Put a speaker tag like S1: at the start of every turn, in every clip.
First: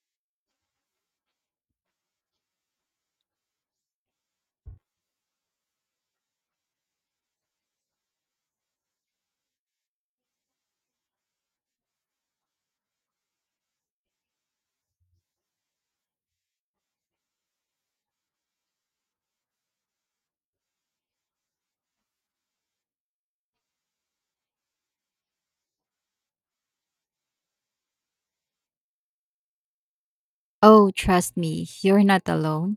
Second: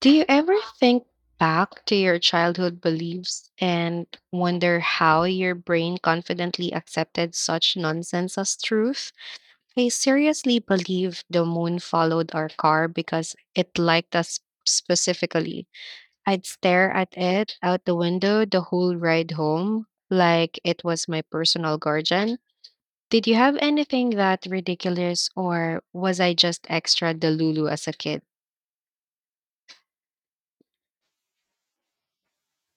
S1: Do you ever think back to your childhood beliefs and wonder how your brain confidently accepted such nonsense as truth? I seriously believe the moon followed our car because it liked us specifically. I'd stare at it out the window the whole ride home, like it was my personal guardian. Did you have anything that ridiculous, or was I just extra delulu as a kid?
S2: Oh, trust me, you're not alone.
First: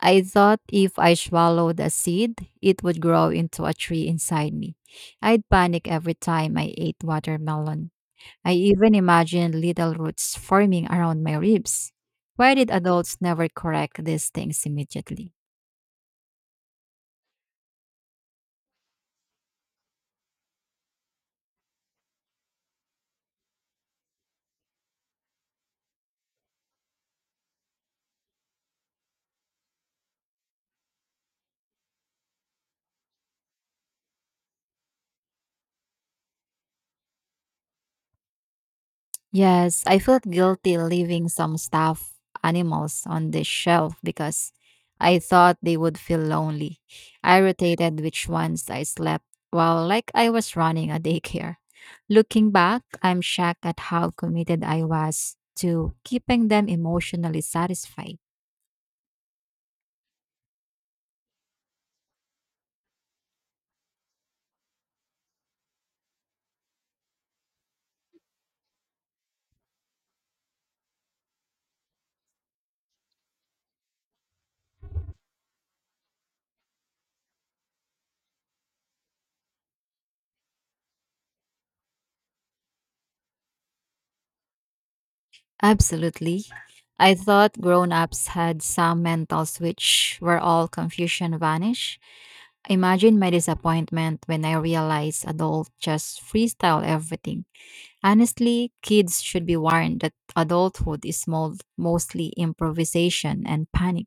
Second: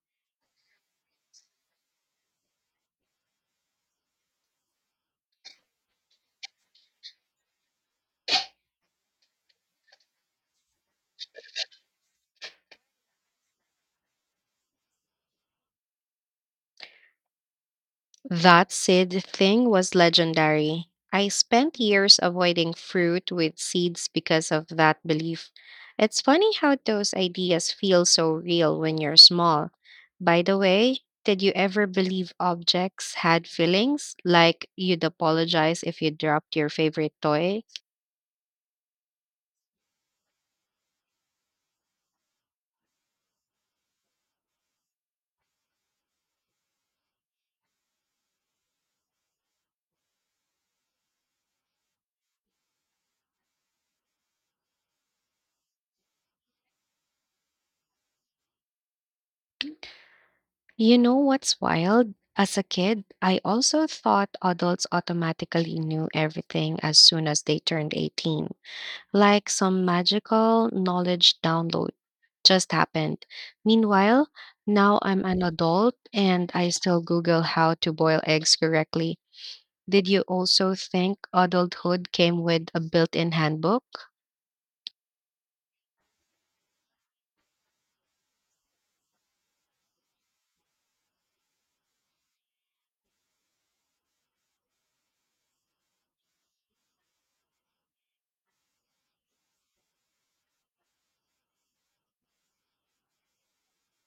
S2: I thought if I swallowed a seed, it would grow into a tree inside me. I'd panic every time I ate watermelon. I even imagined little roots forming around my ribs. Why did adults never correct these things immediately?
S1: That seed thing was legendary. I spent years avoiding fruit with seeds because of that belief. It's funny how those ideas feel so real when you're small. By the way, did you ever believe objects had feelings? Like you'd apologize if you dropped your favorite toy?
S2: Yes, I felt guilty leaving some stuffed animals on the shelf because I thought they would feel lonely. I rotated which ones I slept while like I was running a daycare. Looking back, I'm shocked at how committed I was to keeping them emotionally satisfied.
S1: You know what's wild? As a kid, I also thought adults automatically knew everything as soon as they turned 18, like some magical knowledge download just happened. Meanwhile, now I'm an adult and I still Google how to boil eggs correctly. Did you also think adulthood came with a built in handbook?
S2: Absolutely. I thought grown ups had some mental switch where all confusion vanished. Imagine my disappointment when I realized adults just freestyle everything. Honestly, kids should be warned that adulthood is mostly improvisation and panic.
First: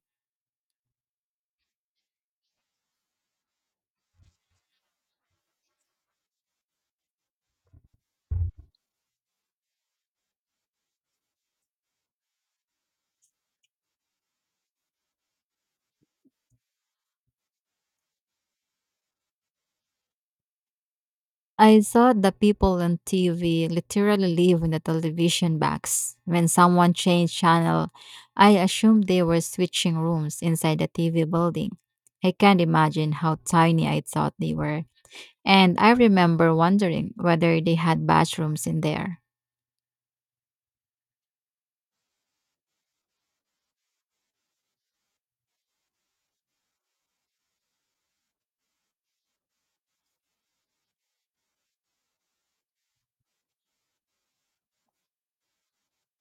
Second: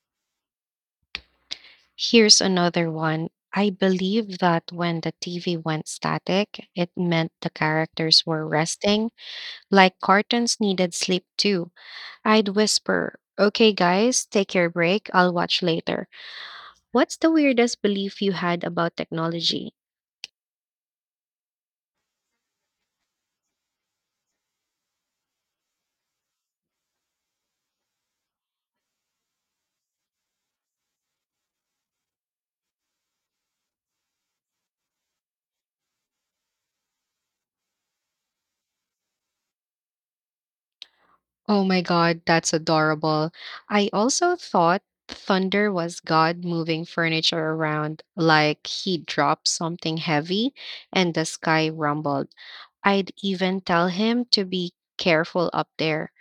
S1: Here's another one. I believe that when the TV went static, it meant the characters were resting, like cartoons needed sleep too. I'd whisper, "Okay, guys, take your break. I'll watch later." What's the weirdest belief you had about technology?
S2: I saw the people on TV literally leave in the television box. When someone changed channel, I assumed they were switching rooms inside the TV building. I can't imagine how tiny I thought they were. And I remember wondering whether they had bathrooms in there.
S1: Oh my God, that's adorable. I also thought thunder was God moving furniture around, like he dropped something heavy and the sky rumbled. I'd even tell him to be careful up there.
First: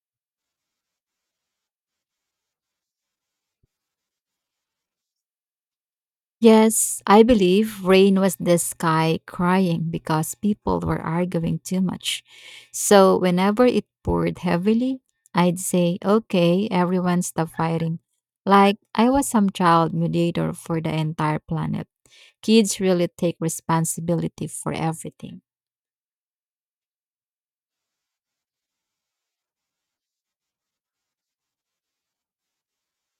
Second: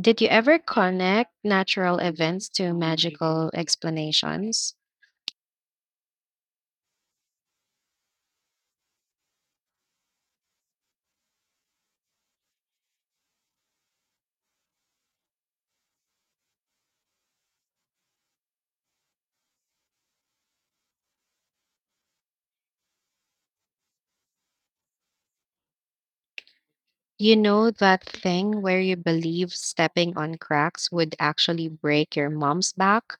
S1: Did you ever connect natural events to magical explanations?
S2: Yes, I believe rain was the sky crying because people were arguing too much. So whenever it poured heavily, I'd say, okay, everyone stop fighting. Like I was some child mediator for the entire planet. Kids really take responsibility for everything.
S1: You know that thing where you believe stepping on cracks would actually break your mom's back?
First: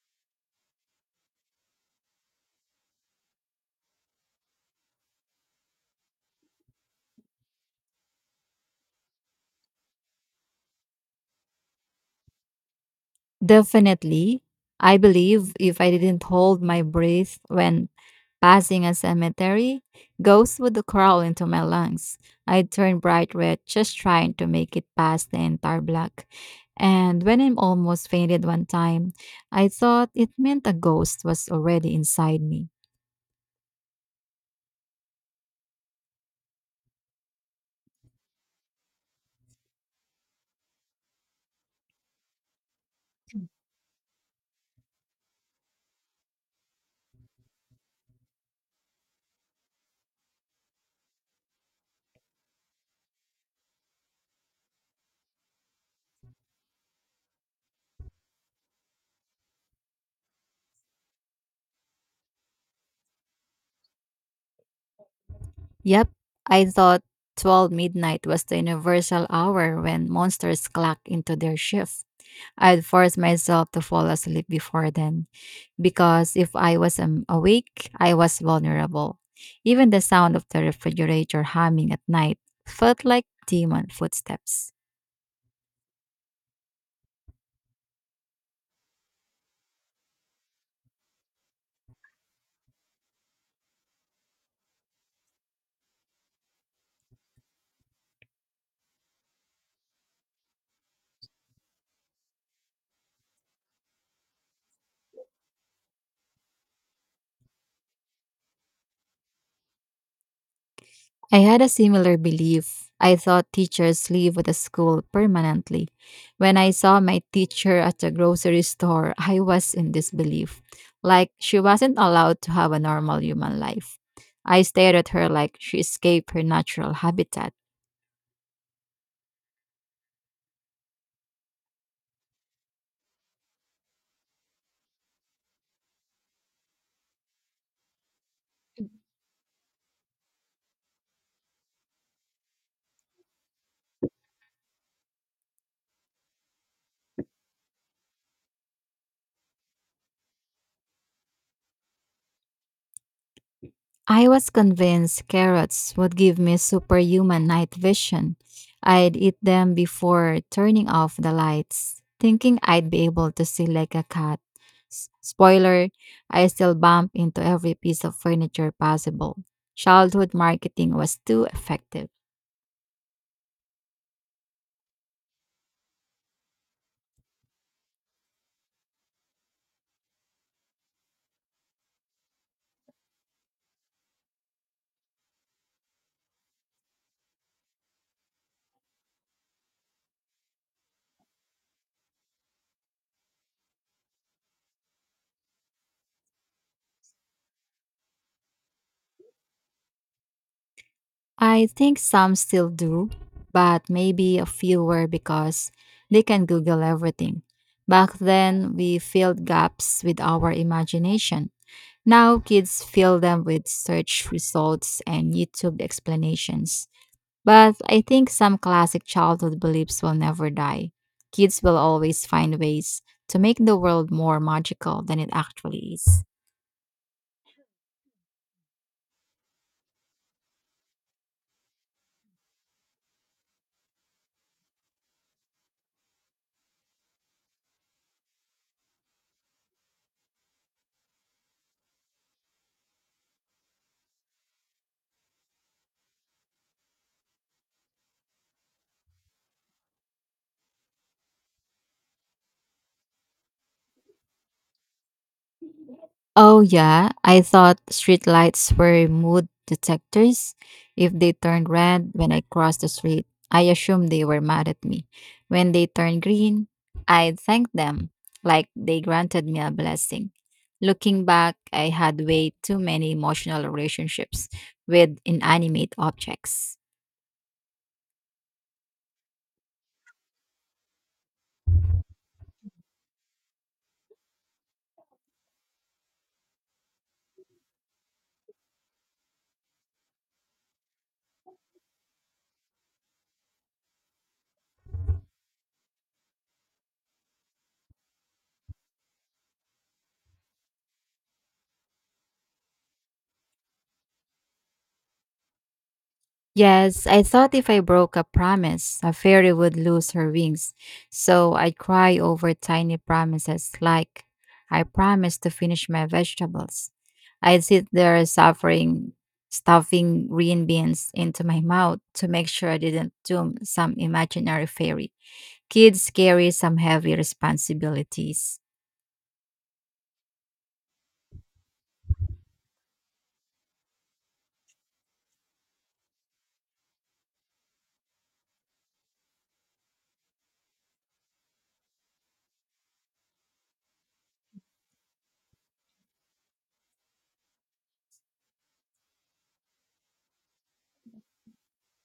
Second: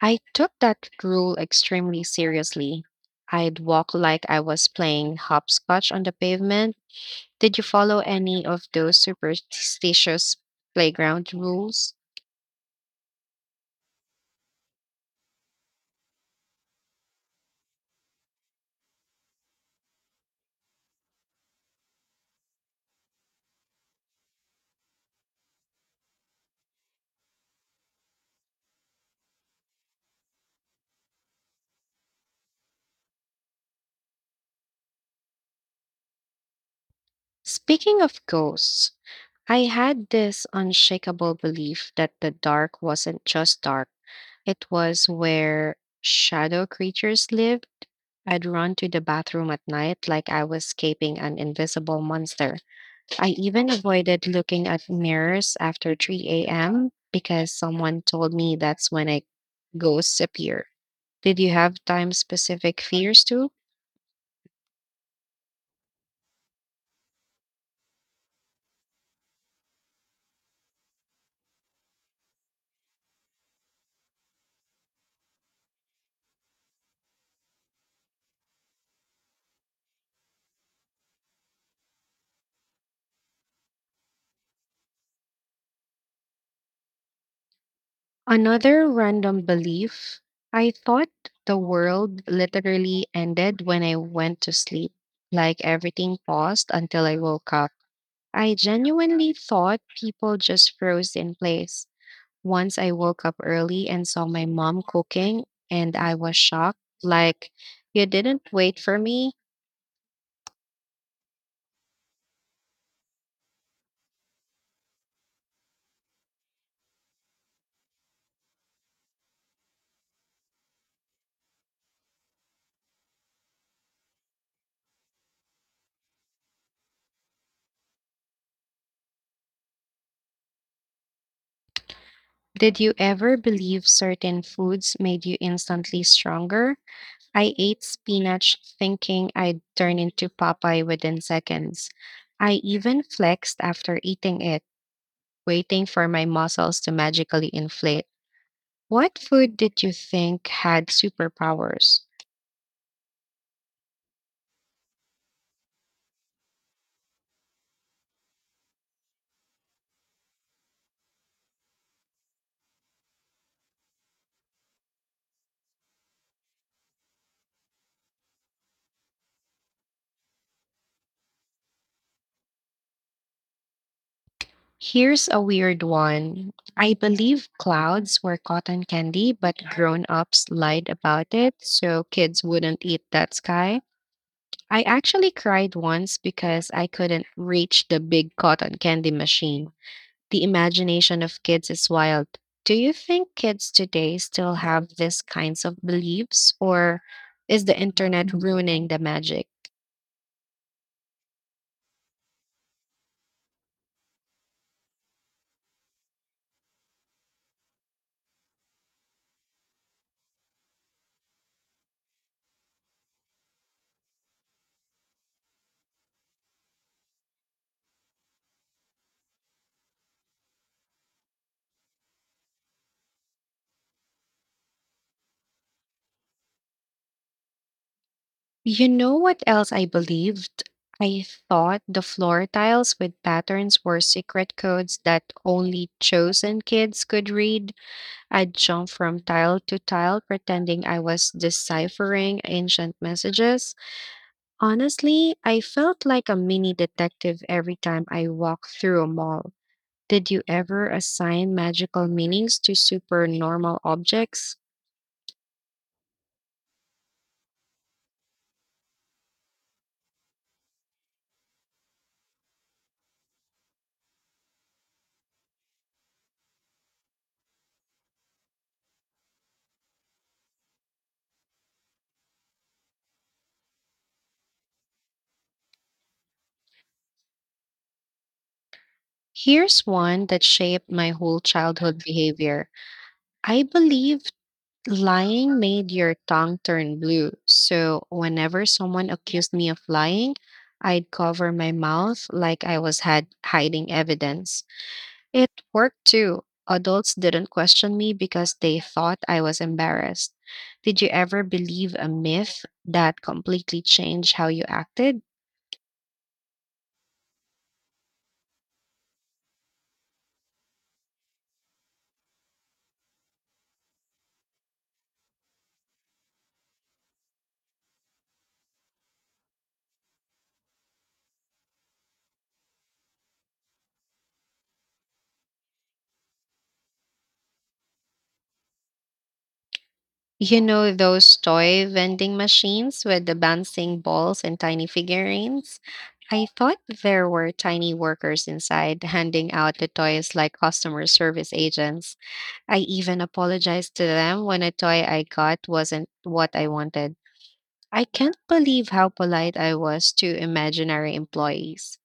S1: I took that rule extremely seriously. I'd walk like I was playing hopscotch on the pavement. Did you follow any of those superstitious playground rules?
S2: Definitely. I believe if I didn't hold my breath when passing a cemetery, ghosts would crawl into my lungs. I'd turn bright red just trying to make it past the entire block. And when I almost fainted one time, I thought it meant a ghost was already inside me.
S1: Speaking of ghosts, I had this unshakable belief that the dark wasn't just dark, it was where shadow creatures lived. I'd run to the bathroom at night like I was escaping an invisible monster. I even avoided looking at mirrors after 3 a.m. because someone told me that's when I ghosts appear. Did you have time specific fears too?
S2: Yep, I thought 12 midnight was the universal hour when monsters clock into their shift. I'd force myself to fall asleep before then because if I was awake, I was vulnerable. Even the sound of the refrigerator humming at night felt like demon footsteps.
S1: Another random belief: I thought the world literally ended when I went to sleep, like everything paused until I woke up. I genuinely thought people just froze in place. Once I woke up early and saw my mom cooking, and I was shocked. Like, you didn't wait for me?
S2: I had a similar belief. I thought teachers leave the school permanently. When I saw my teacher at the grocery store, I was in disbelief. Like she wasn't allowed to have a normal human life. I stared at her like she escaped her natural habitat.
S1: Did you ever believe certain foods made you instantly stronger? I ate spinach thinking I'd turn into Popeye within seconds. I even flexed after eating it, waiting for my muscles to magically inflate. What food did you think had superpowers?
S2: I was convinced carrots would give me superhuman night vision. I'd eat them before turning off the lights, thinking I'd be able to see like a cat. Spoiler, I still bump into every piece of furniture possible. Childhood marketing was too effective.
S1: Here's a weird one. I believe clouds were cotton candy, but grown ups lied about it, so kids wouldn't eat that sky. I actually cried once because I couldn't reach the big cotton candy machine. The imagination of kids is wild. Do you think kids today still have these kinds of beliefs, or is the internet ruining the magic?
S2: I think some still do, but maybe a few were because they can Google everything. Back then, we filled gaps with our imagination. Now kids fill them with search results and YouTube explanations. But I think some classic childhood beliefs will never die. Kids will always find ways to make the world more magical than it actually is.
S1: You know what else I believed? I thought the floor tiles with patterns were secret codes that only chosen kids could read. I'd jump from tile to tile pretending I was deciphering ancient messages. Honestly, I felt like a mini detective every time I walked through a mall. Did you ever assign magical meanings to supernormal objects?
S2: Oh yeah, I thought streetlights were mood detectors. If they turned red when I crossed the street, I assumed they were mad at me. When they turned green, I thanked them like they granted me a blessing. Looking back, I had way too many emotional relationships with inanimate objects.
S1: Here's one that shaped my whole childhood behavior. I believe lying made your tongue turn blue. So whenever someone accused me of lying, I'd cover my mouth like I was had hiding evidence. It worked too. Adults didn't question me because they thought I was embarrassed. Did you ever believe a myth that completely changed how you acted?
S2: Yes, I thought if I broke a promise, a fairy would lose her wings. So I'd cry over tiny promises like, I promised to finish my vegetables. I'd sit there suffering, stuffing green beans into my mouth to make sure I didn't doom some imaginary fairy. Kids carry some heavy responsibilities.
S1: You know those toy vending machines with the bouncing balls and tiny figurines? I thought there were tiny workers inside handing out the toys like customer service agents. I even apologized to them when a toy I got wasn't what I wanted. I can't believe how polite I was to imaginary employees.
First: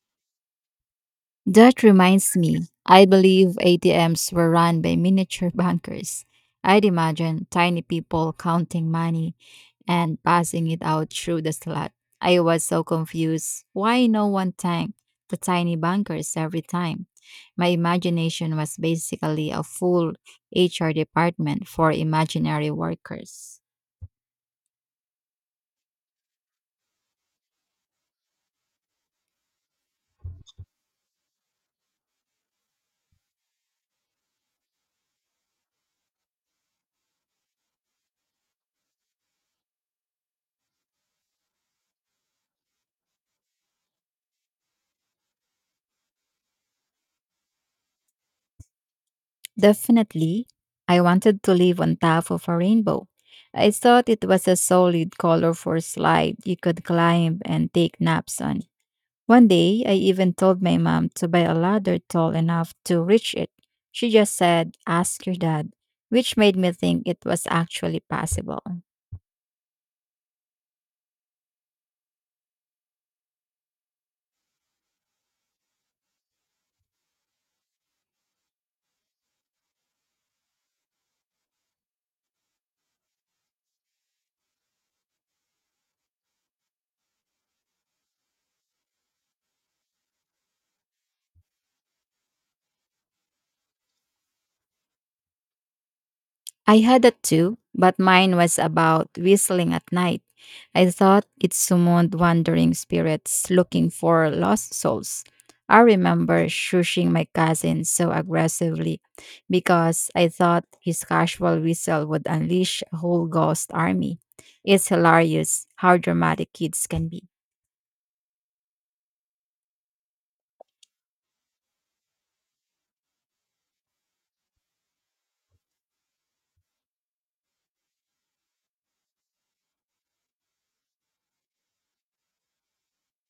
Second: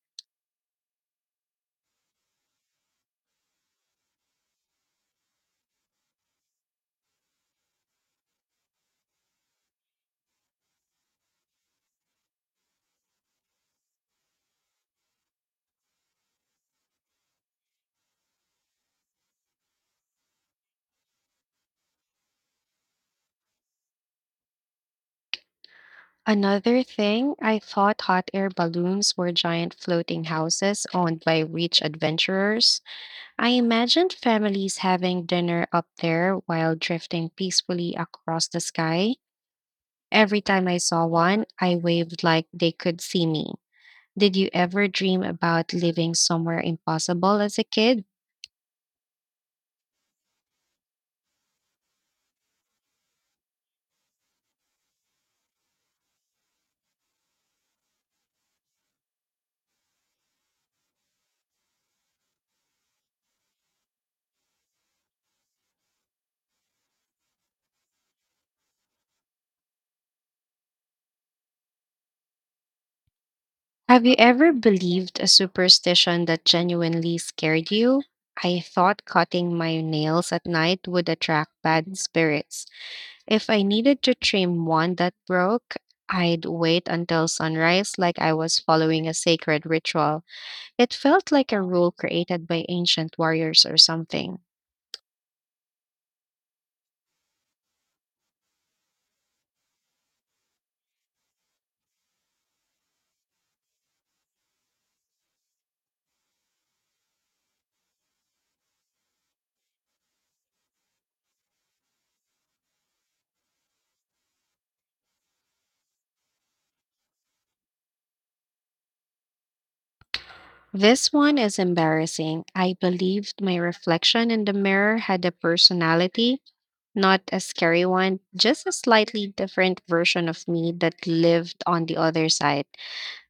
S2: That reminds me, I believe ATMs were run by miniature bankers. I'd imagine tiny people counting money and passing it out through the slot. I was so confused why no one thanked the tiny bankers every time. My imagination was basically a full HR department for imaginary workers.
S1: Another thing, I thought hot air balloons were giant floating houses owned by rich adventurers. I imagined families having dinner up there while drifting peacefully across the sky. Every time I saw one, I waved like they could see me. Did you ever dream about living somewhere impossible as a kid?
S2: Definitely, I wanted to live on top of a rainbow. I thought it was a solid colorful slide you could climb and take naps on. One day, I even told my mom to buy a ladder tall enough to reach it. She just said, Ask your dad, which made me think it was actually possible.
S1: Have you ever believed a superstition that genuinely scared you? I thought cutting my nails at night would attract bad spirits. If I needed to trim one that broke, I'd wait until sunrise like I was following a sacred ritual. It felt like a rule created by ancient warriors or something.
S2: I had that too, but mine was about whistling at night. I thought it summoned wandering spirits looking for lost souls. I remember shushing my cousin so aggressively because I thought his casual whistle would unleash a whole ghost army. It's hilarious how dramatic kids can be.
S1: This one is embarrassing. I believed my reflection in the mirror had a personality, not a scary one, just a slightly different version of me that lived on the other side.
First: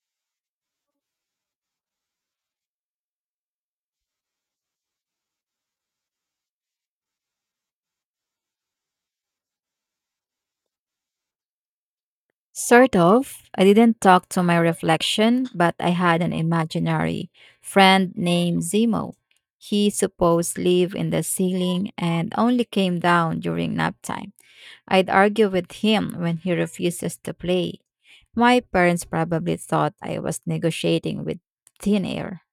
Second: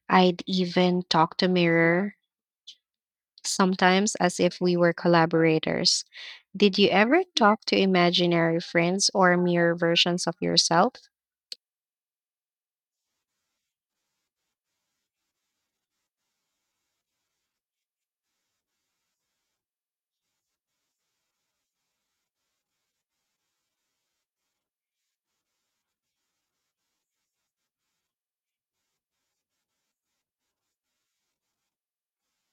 S1: I'd even talk to mirror sometimes as if we were collaborators. Did you ever talk to imaginary friends or mirror versions of yourself?
S2: Sort of. I didn't talk to my reflection, but I had an imaginary friend named Zemo. He supposed lived in the ceiling and only came down during nap time. I'd argue with him when he refuses to play. My parents probably thought I was negotiating with thin air.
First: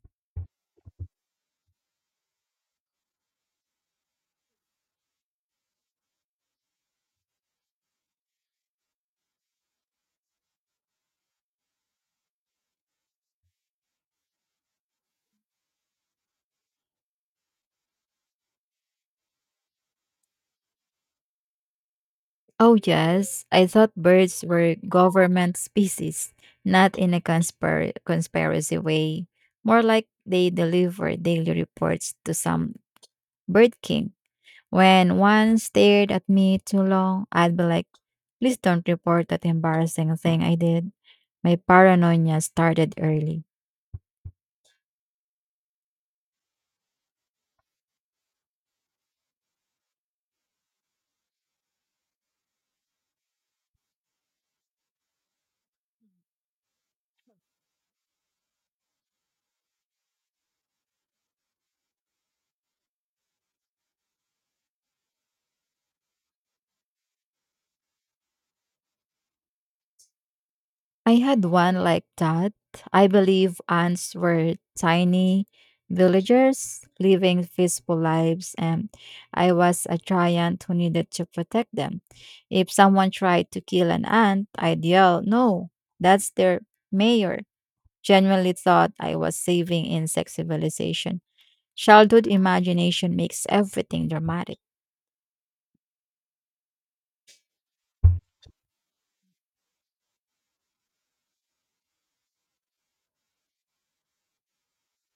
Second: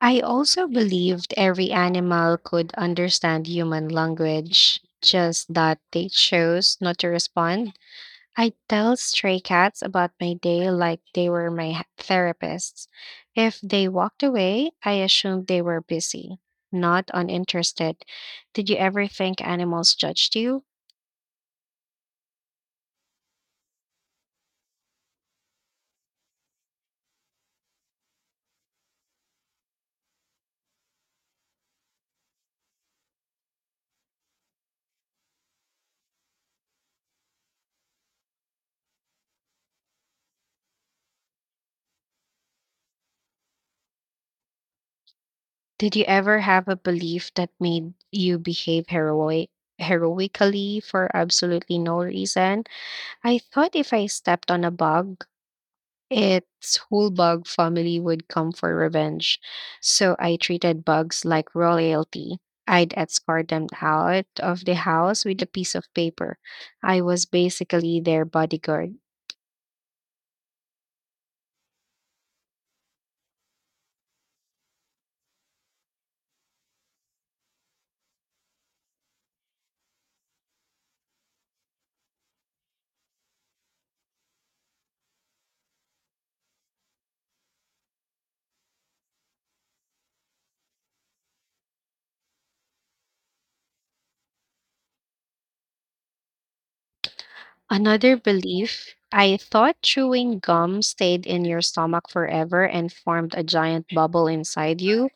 S1: I also believed every animal could understand human language, just that they chose not to respond. I tell stray cats about my day like they were my therapists. If they walked away, I assumed they were busy, not uninterested. Did you ever think animals judged you?
S2: Oh, yes. I thought birds were government species, not in a conspiracy way. More like they deliver daily reports to some bird king. When one stared at me too long, I'd be like, Please don't report that embarrassing thing I did. My paranoia started early.
S1: Did you ever have a belief that made you behave heroically for absolutely no reason? I thought if I stepped on a bug, its whole bug family would come for revenge, so I treated bugs like royalty. I'd escort them out of the house with a piece of paper. I was basically their bodyguard.
S2: I had one like that. I believe ants were tiny villagers living peaceful lives, and I was a giant who needed to protect them. If someone tried to kill an ant, I'd yell, No, that's their mayor. Genuinely thought I was saving insect civilization. Childhood imagination makes everything dramatic.
S1: Another belief: I thought chewing gum stayed in your stomach forever and formed a giant bubble inside you.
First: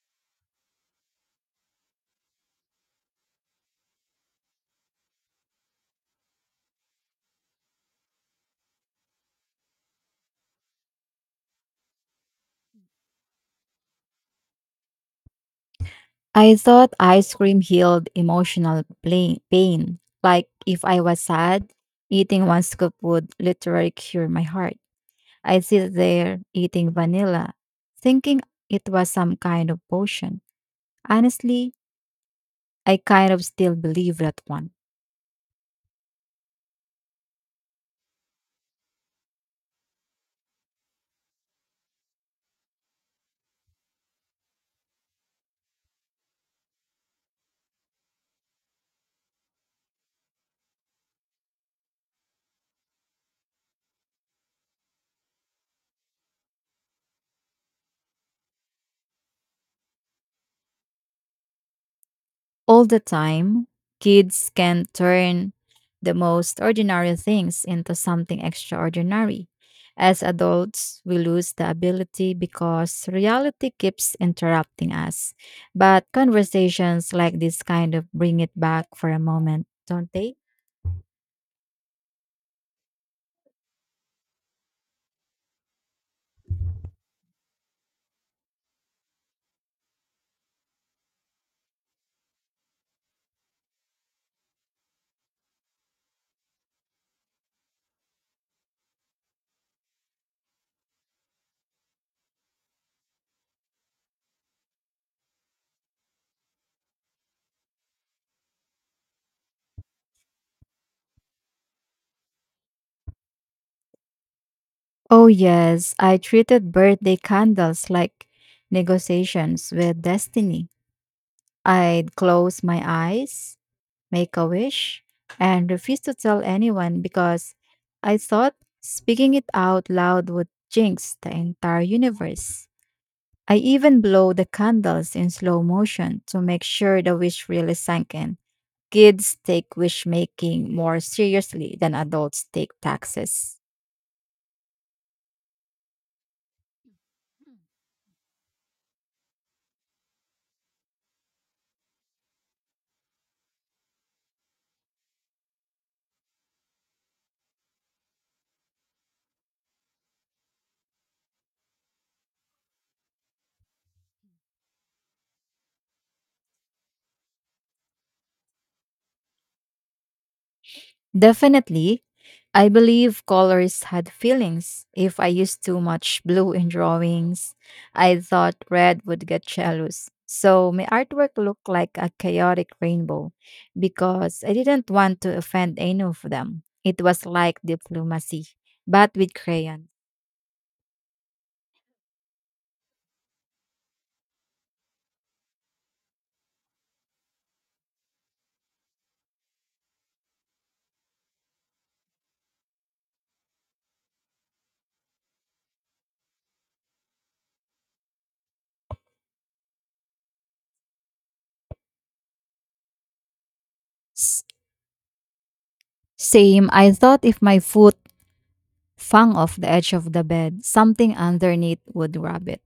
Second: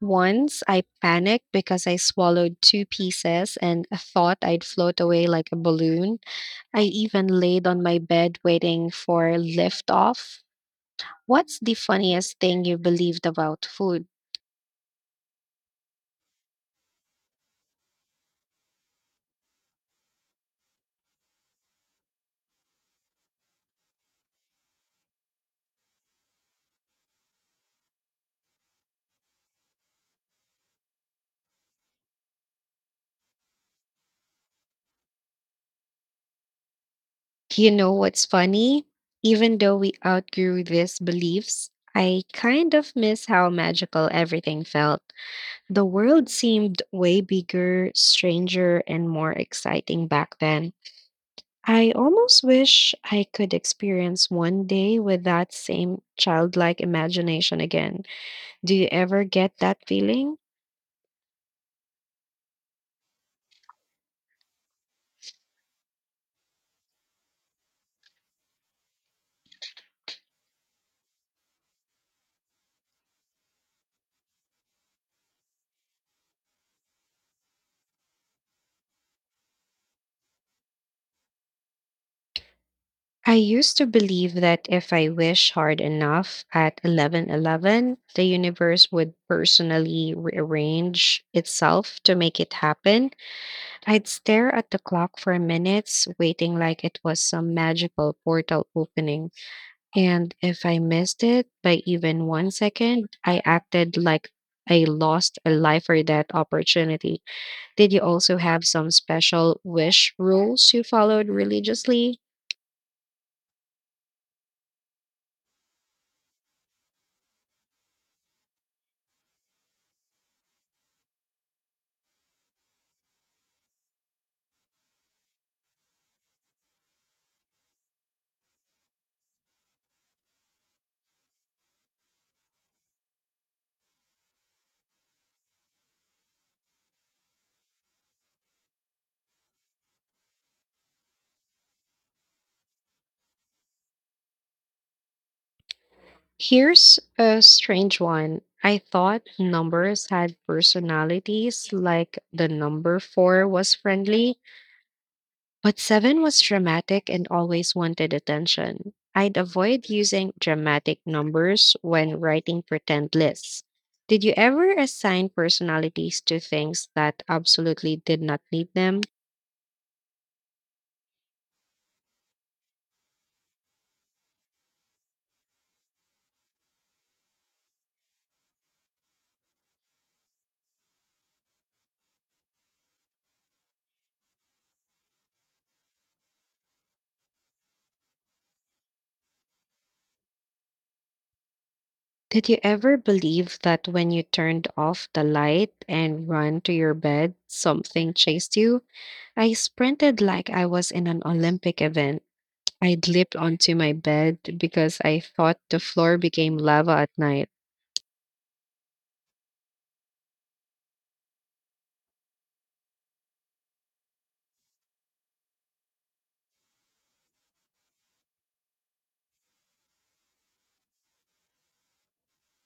S1: Once I panicked because I swallowed two pieces and thought I'd float away like a balloon. I even laid on my bed waiting for liftoff. What's the funniest thing you believed about food?
S2: I thought ice cream healed emotional pain. Like if I was sad, eating one scoop would literally cure my heart. I sit there eating vanilla, thinking it was some kind of potion. Honestly, I kind of still believe that one.
S1: You know what's funny? Even though we outgrew these beliefs, I kind of miss how magical everything felt. The world seemed way bigger, stranger, and more exciting back then. I almost wish I could experience one day with that same childlike imagination again. Do you ever get that feeling?
S2: All the time, kids can turn the most ordinary things into something extraordinary. As adults, we lose the ability because reality keeps interrupting us. But conversations like this kind of bring it back for a moment, don't they?
S1: I used to believe that if I wish hard enough at 11:11, the universe would personally rearrange itself to make it happen. I'd stare at the clock for minutes, waiting like it was some magical portal opening. And if I missed it by even 1 second, I acted like I lost a life or death opportunity. Did you also have some special wish rules you followed religiously?
S2: Oh, yes, I treated birthday candles like negotiations with destiny. I'd close my eyes, make a wish, and refuse to tell anyone because I thought speaking it out loud would jinx the entire universe. I even blow the candles in slow motion to make sure the wish really sank in. Kids take wish making more seriously than adults take taxes.
S1: Here's a strange one. I thought numbers had personalities, like the number four was friendly, but seven was dramatic and always wanted attention. I'd avoid using dramatic numbers when writing pretend lists. Did you ever assign personalities to things that absolutely did not need them?
S2: Definitely. I believe colors had feelings. If I used too much blue in drawings, I thought red would get jealous. So my artwork looked like a chaotic rainbow because I didn't want to offend any of them. It was like diplomacy, but with crayon.
S1: Did you ever believe that when you turned off the light and ran to your bed, something chased you? I sprinted like I was in an Olympic event. I leaped onto my bed because I thought the floor became lava at night.
S2: S- Same, I thought if my foot Fung off the edge of the bed, something underneath would grab it.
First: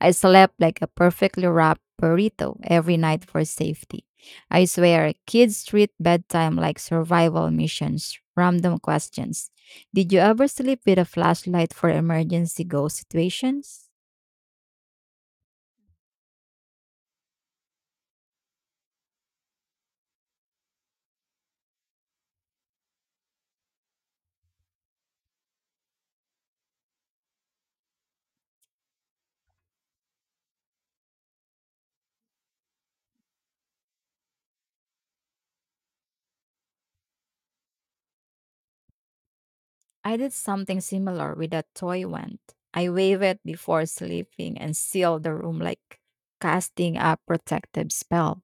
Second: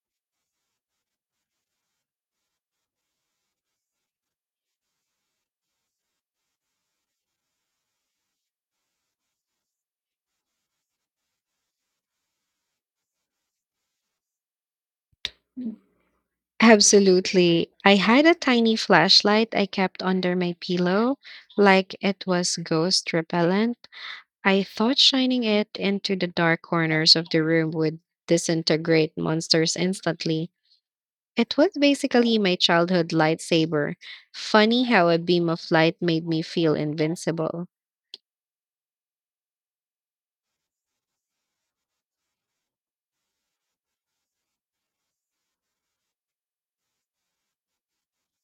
S2: I slept like a perfectly wrapped burrito every night for safety. I swear, kids treat bedtime like survival missions, random questions. Did you ever sleep with a flashlight for emergency go situations?
S1: Absolutely. I had a tiny flashlight I kept under my pillow, like it was ghost repellent. I thought shining it into the dark corners of the room would disintegrate monsters instantly. It was basically my childhood lightsaber. Funny how a beam of light made me feel invincible.
S2: I did something similar with a toy wand. I wave it before sleeping and seal the room like casting a protective spell.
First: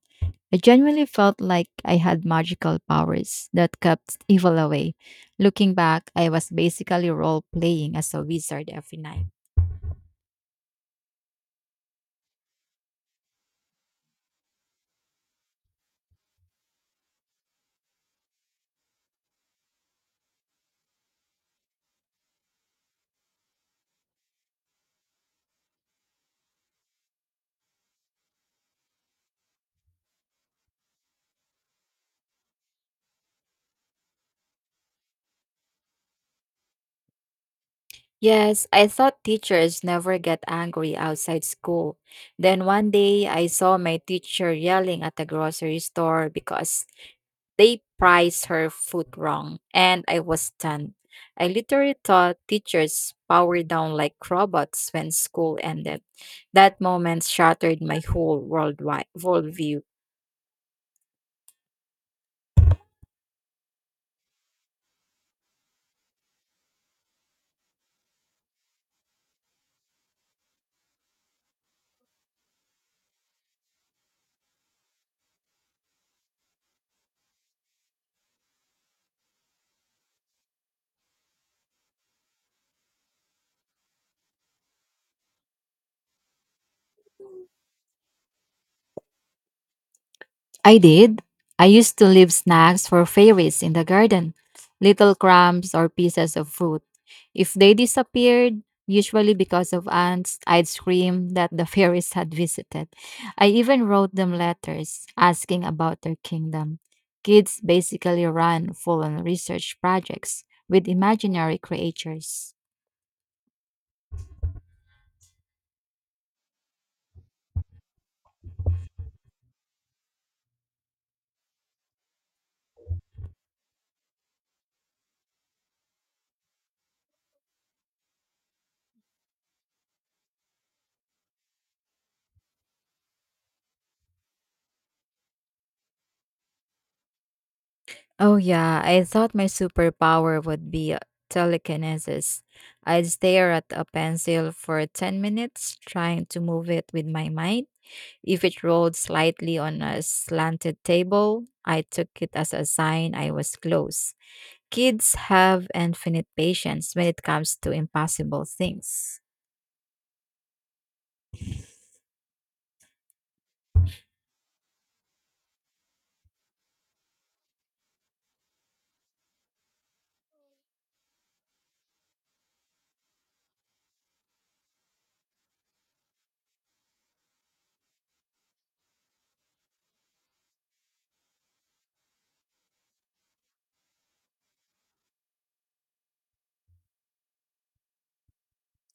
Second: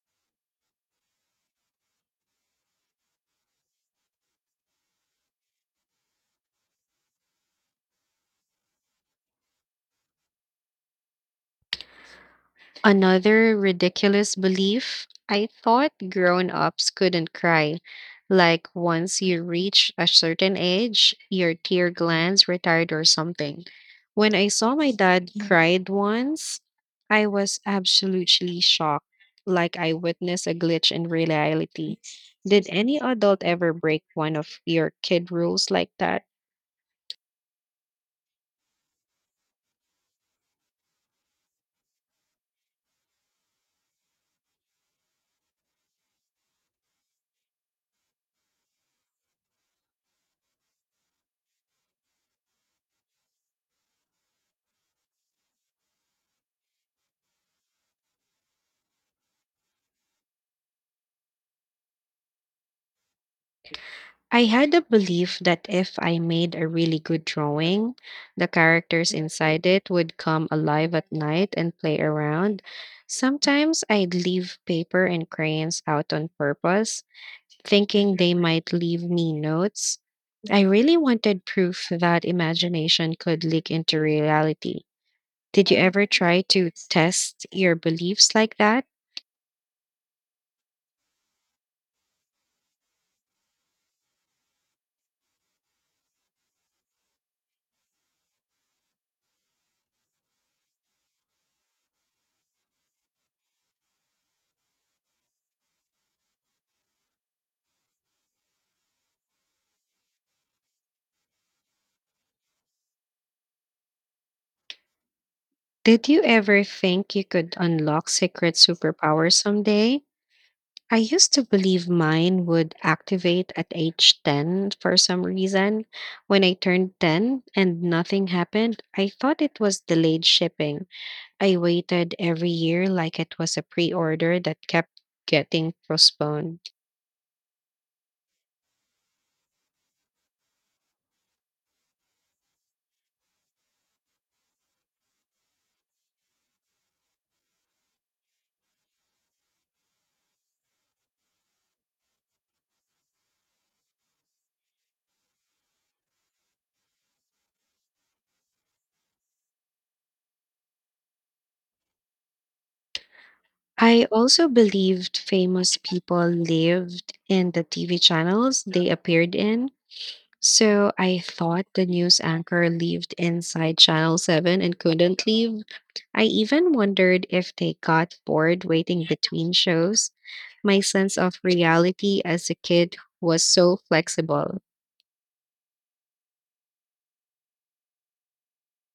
S2: I genuinely felt like I had magical powers that kept evil away. Looking back, I was basically role playing as a wizard every night.
S1: Another ridiculous belief: I thought grown ups couldn't cry. Like once you reach a certain age, your tear glands retired or something. When I saw my dad cried once, I was absolutely shocked, like I witnessed a glitch in reality. Did any adult ever break one of your kid rules like that?
S2: Yes, I thought teachers never get angry outside school. Then one day I saw my teacher yelling at the grocery store because they priced her food wrong, and I was stunned. I literally thought teachers powered down like robots when school ended. That moment shattered my whole worldwide worldview.
S1: I had a belief that if I made a really good drawing, the characters inside it would come alive at night and play around. Sometimes I'd leave paper and crayons out on purpose, thinking they might leave me notes. I really wanted proof that imagination could leak into reality. Did you ever try to test your beliefs like that?
S2: I did. I used to leave snacks for fairies in the garden, little crumbs or pieces of fruit. If they disappeared, usually because of ants, I'd scream that the fairies had visited. I even wrote them letters asking about their kingdom. Kids basically run full on research projects with imaginary creatures.
S1: Did you ever think you could unlock secret superpowers someday? I used to believe mine would activate at age 10 for some reason. When I turned 10 and nothing happened, I thought it was delayed shipping. I waited every year like it was a pre order that kept getting postponed.
S2: Oh, yeah. I thought my superpower would be telekinesis. I'd stare at a pencil for 10 minutes, trying to move it with my mind. If it rolled slightly on a slanted table, I took it as a sign I was close. Kids have infinite patience when it comes to impossible things.
S1: I also believed famous people lived in the TV channels they appeared in. So I thought the news anchor lived inside Channel 7 and couldn't leave. I even wondered if they got bored waiting between shows. My sense of reality as a kid was so flexible.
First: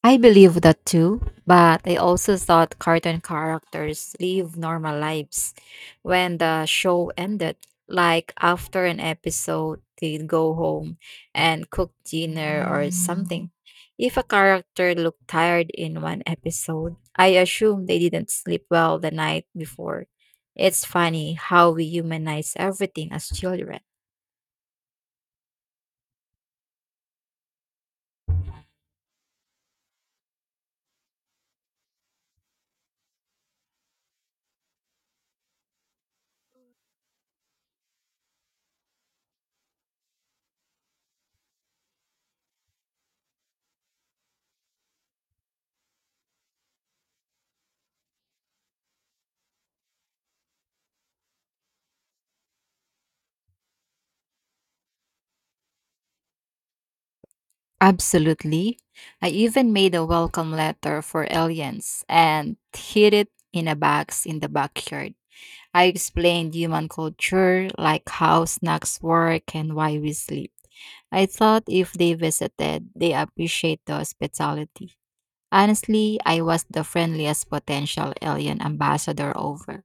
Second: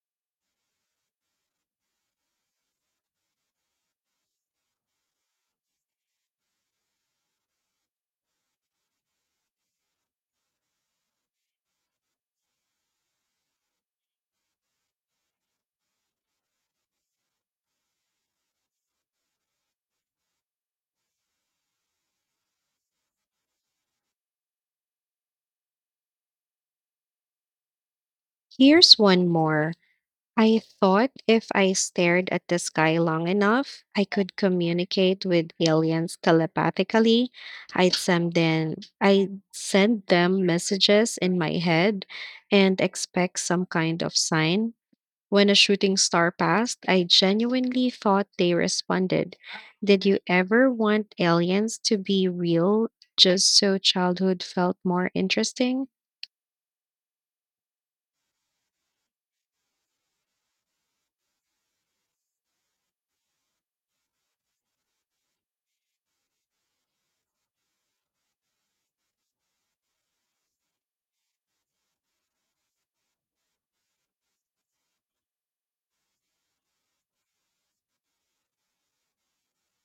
S2: I believe that too, but I also thought cartoon characters live normal lives. When the show ended, like after an episode, they'd go home and cook dinner or something. If a character looked tired in one episode, I assume they didn't sleep well the night before. It's funny how we humanize everything as children.
S1: Here's one more. I thought if I stared at the sky long enough, I could communicate with aliens telepathically. I'd send them, I'd send them messages in my head and expect some kind of sign. When a shooting star passed, I genuinely thought they responded. Did you ever want aliens to be real just so childhood felt more interesting?
S2: Absolutely. I even made a welcome letter for aliens and hid it in a box in the backyard. I explained human culture, like how snacks work and why we sleep. I thought if they visited, they appreciate the hospitality. Honestly, I was the friendliest potential alien ambassador over.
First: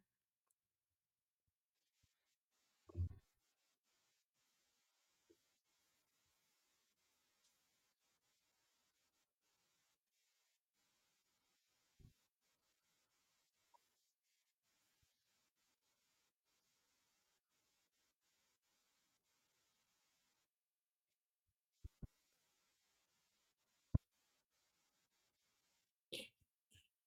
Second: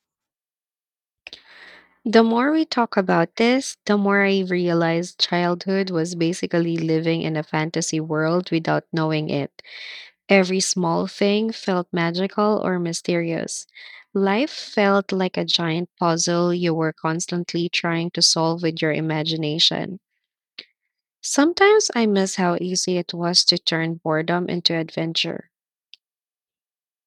S1: The more we talk about this, the more I realized childhood was basically living in a fantasy world without knowing it. Every small thing felt magical or mysterious. Life felt like a giant puzzle you were constantly trying to solve with your imagination. Sometimes I miss how easy it was to turn boredom into adventure.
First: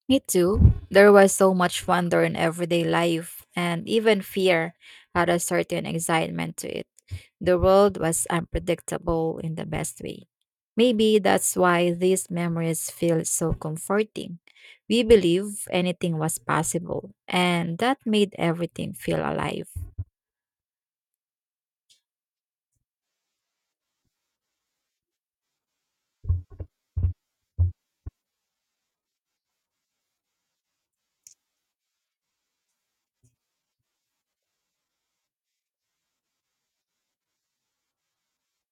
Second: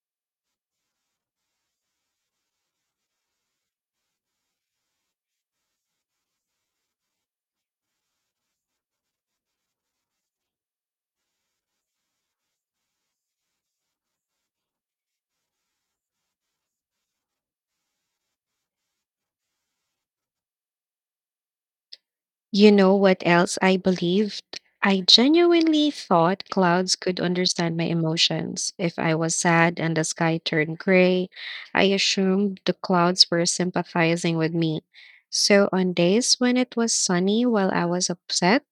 S2: Me too. There was so much wonder in everyday life, and even fear had a certain excitement to it. The world was unpredictable in the best way. Maybe that's why these memories feel so comforting. We believe anything was possible, and that made everything feel alive.
S1: You know what else I believed? I genuinely thought clouds could understand my emotions. If I was sad and the sky turned gray, I assumed the clouds were sympathizing with me. So on days when it was sunny while I was upset,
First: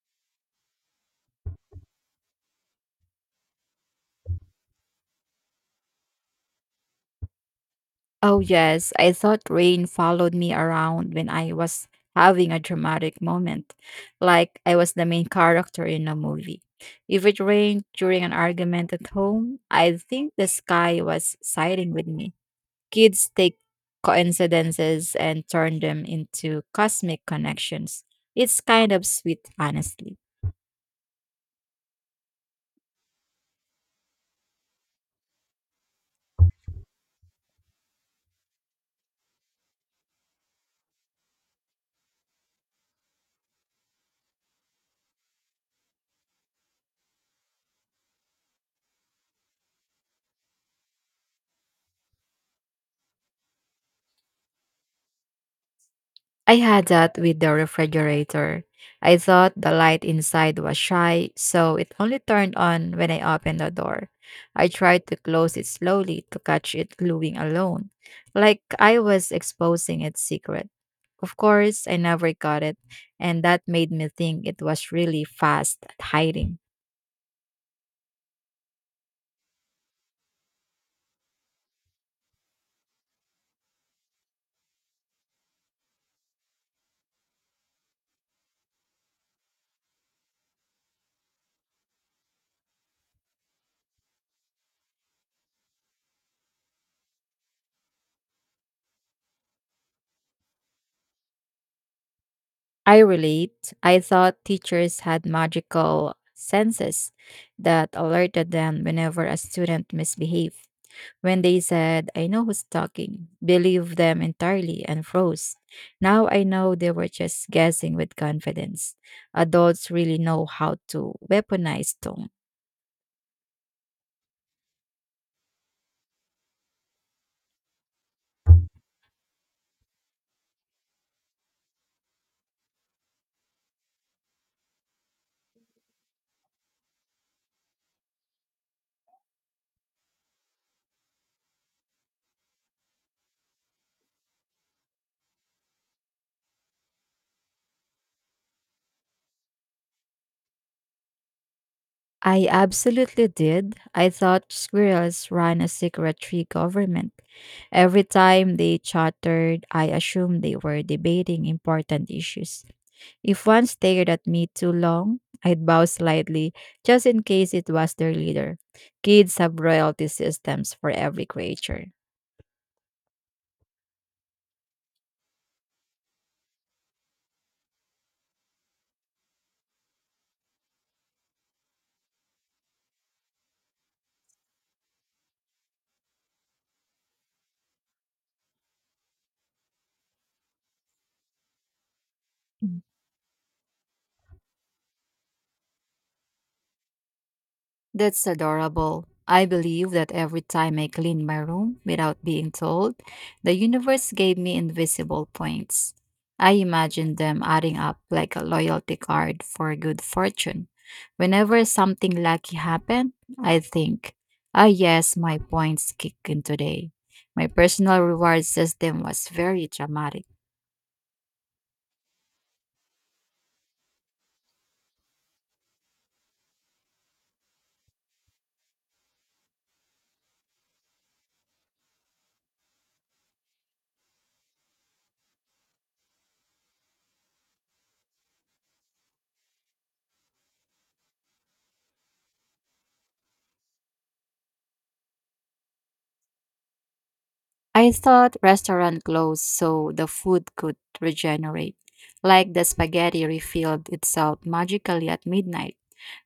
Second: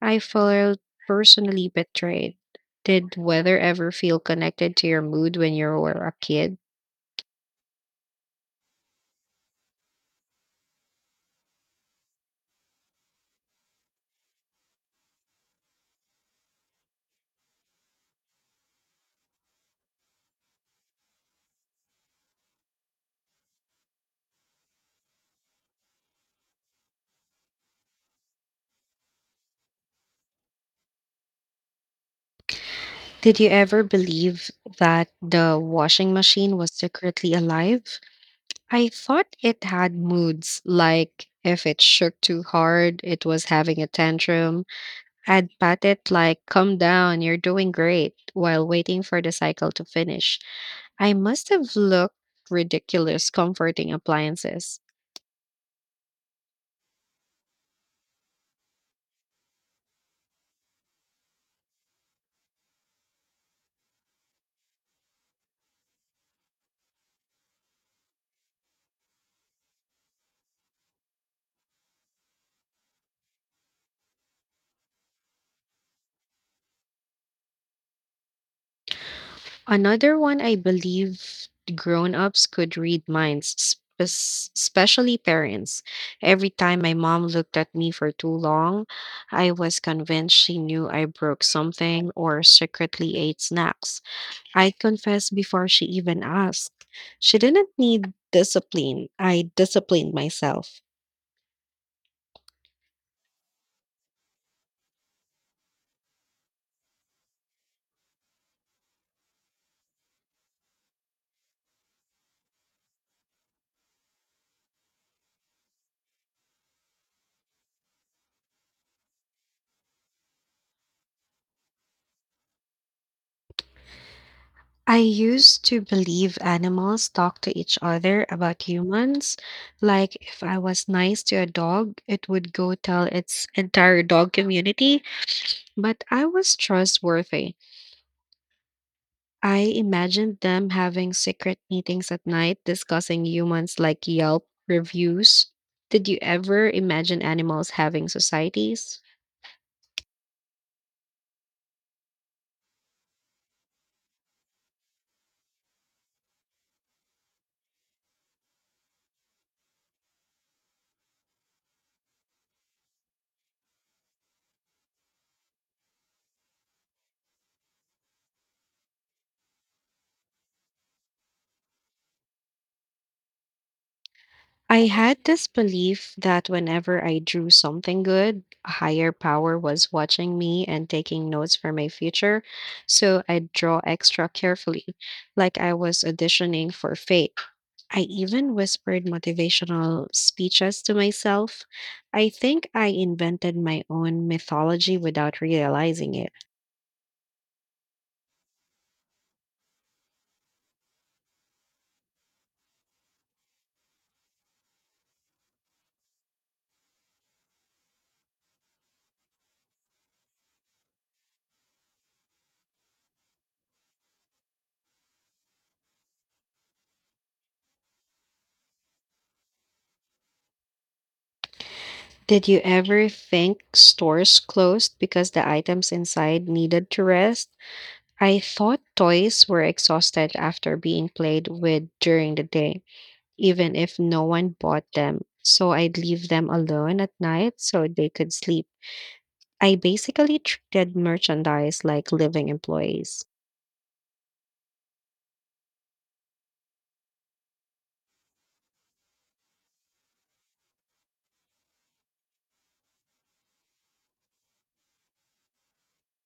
S1: I felt personally betrayed. Did weather ever feel connected to your mood when you were a kid?
S2: Oh, yes. I thought rain followed me around when I was having a dramatic moment, like I was the main character in a movie. If it rained during an argument at home, I think the sky was siding with me. Kids take coincidences and turn them into cosmic connections. It's kind of sweet, honestly.
S1: Did you ever believe that the washing machine was secretly alive? I thought it had moods, like if it shook too hard, it was having a tantrum. I'd pat it like, come down, you're doing great, while waiting for the cycle to finish. I must have looked ridiculous comforting appliances.
S2: I had that with the refrigerator. I thought the light inside was shy, so it only turned on when I opened the door. I tried to close it slowly to catch it gluing alone, like I was exposing its secret. Of course, I never got it, and that made me think it was really fast at hiding.
S1: Another one I believe grown-ups could read minds, especially parents. Every time my mom looked at me for too long, I was convinced she knew I broke something or secretly ate snacks. I confessed before she even asked. She didn't need discipline. I disciplined myself.
S2: I relate. I thought teachers had magical senses that alerted them whenever a student misbehaved. When they said, "I know who's talking," believed them entirely and froze. Now I know they were just guessing with confidence. Adults really know how to weaponize tone.
S1: I used to believe animals talk to each other about humans. Like, if I was nice to a dog, it would go tell its entire dog community. But I was trustworthy. I imagined them having secret meetings at night discussing humans like Yelp reviews. Did you ever imagine animals having societies?
S2: I absolutely did. I thought squirrels ran a secretary government. Every time they chattered, I assumed they were debating important issues. If one stared at me too long, I'd bow slightly just in case it was their leader. Kids have royalty systems for every creature.
S1: I had this belief that whenever I drew something good, a higher power was watching me and taking notes for my future. So I'd draw extra carefully, like I was auditioning for fate. I even whispered motivational speeches to myself. I think I invented my own mythology without realizing it.
S2: That's adorable. I believe that every time I clean my room without being told, the universe gave me invisible points. I imagined them adding up like a loyalty card for good fortune. Whenever something lucky happened, I think, ah, yes, my points kick in today. My personal reward system was very dramatic.
S1: Did you ever think stores closed because the items inside needed to rest? I thought toys were exhausted after being played with during the day, even if no one bought them. So I'd leave them alone at night so they could sleep. I basically treated merchandise like living employees.
S2: I thought restaurant closed so the food could regenerate, like the spaghetti refilled itself magically at midnight.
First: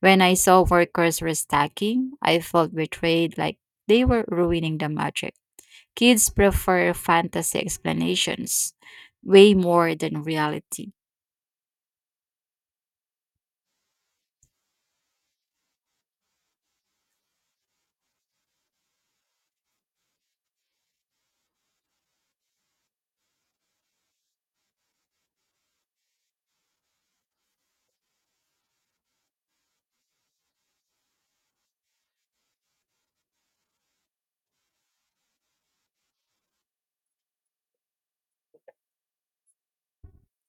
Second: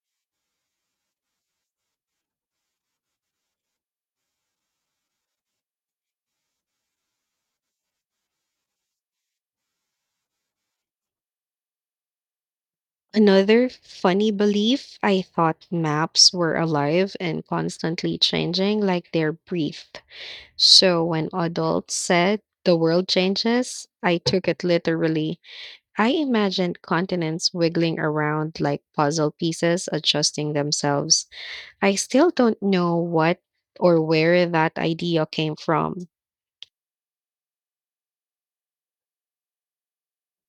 S2: When I saw workers restacking, I felt betrayed like they were ruining the magic. Kids prefer fantasy explanations way more than reality.
S1: Another funny belief I thought maps were alive and constantly changing, like they're breathed. So when adults said the world changes, I took it literally. I imagined continents wiggling around like puzzle pieces, adjusting themselves. I still don't know what or where that idea came from.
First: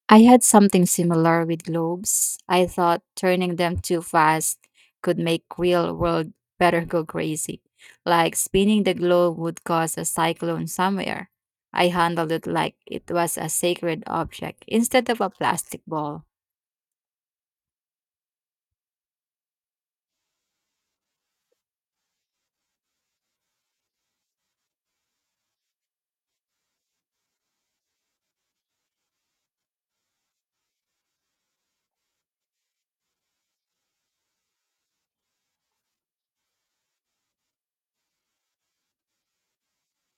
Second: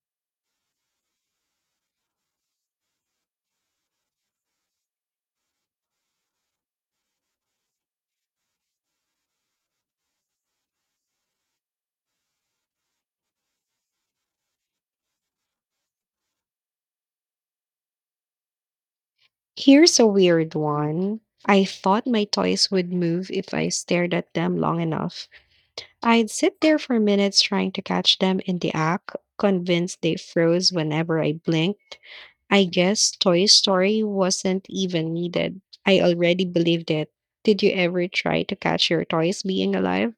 S2: I had something similar with globes. I thought turning them too fast could make real world better go crazy. Like spinning the globe would cause a cyclone somewhere. I handled it like it was a sacred object instead of a plastic ball.
S1: Here's a weird one. I thought my toys would move if I stared at them long enough. I'd sit there for minutes trying to catch them in the act, convinced they froze whenever I blinked. I guess Toy Story wasn't even needed. I already believed it. Did you ever try to catch your toys being alive?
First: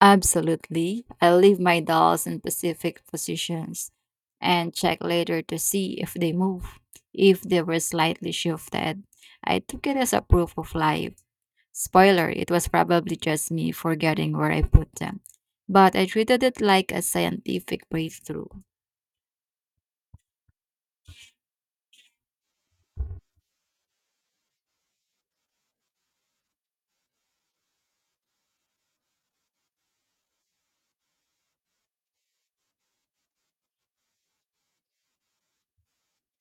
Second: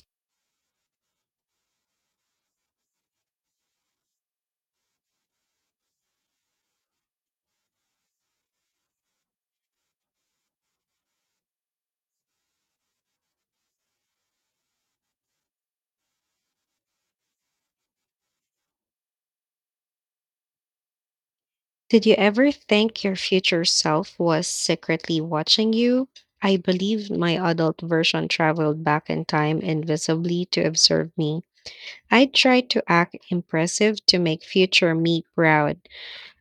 S2: Absolutely. I leave my dolls in specific positions and check later to see if they move. If they were slightly shifted, I took it as a proof of life. Spoiler, it was probably just me forgetting where I put them. But I treated it like a scientific breakthrough.
S1: Did you ever think your future self was secretly watching you? I believe my adult version traveled back in time invisibly to observe me. I tried to act impressive to make future me proud.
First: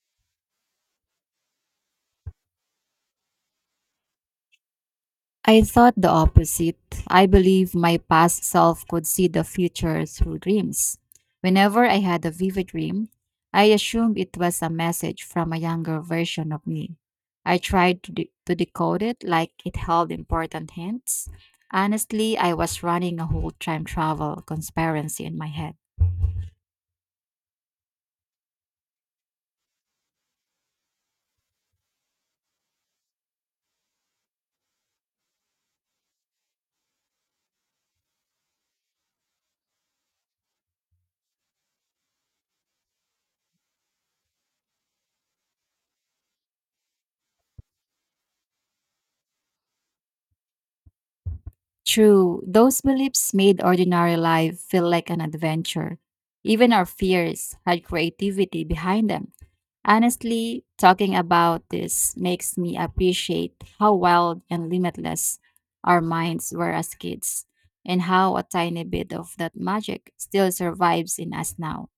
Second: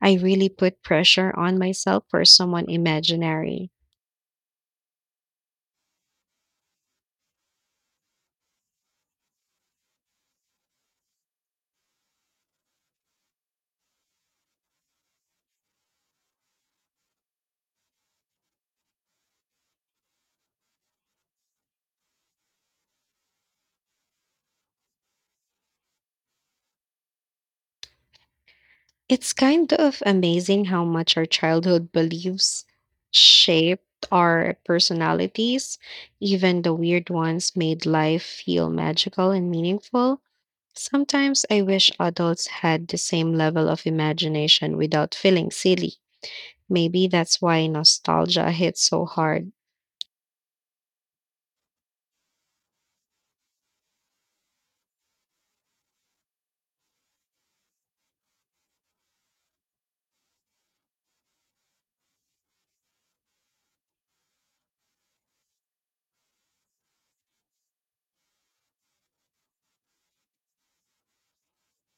S1: I really put pressure on myself for someone imaginary.
S2: I thought the opposite. I believe my past self could see the future through dreams. Whenever I had a vivid dream, I assumed it was a message from a younger version of me. I tried to, to decode it like it held important hints. Honestly, I was running a whole time travel conspiracy in my head.
S1: It's kind of amazing how much our childhood beliefs shaped our personalities. Even the weird ones made life feel magical and meaningful. Sometimes I wish adults had the same level of imagination without feeling silly. Maybe that's why nostalgia hits so hard.
S2: True, those beliefs made ordinary life feel like an adventure. Even our fears had creativity behind them. Honestly, talking about this makes me appreciate how wild and limitless our minds were as kids, and how a tiny bit of that magic still survives in us now.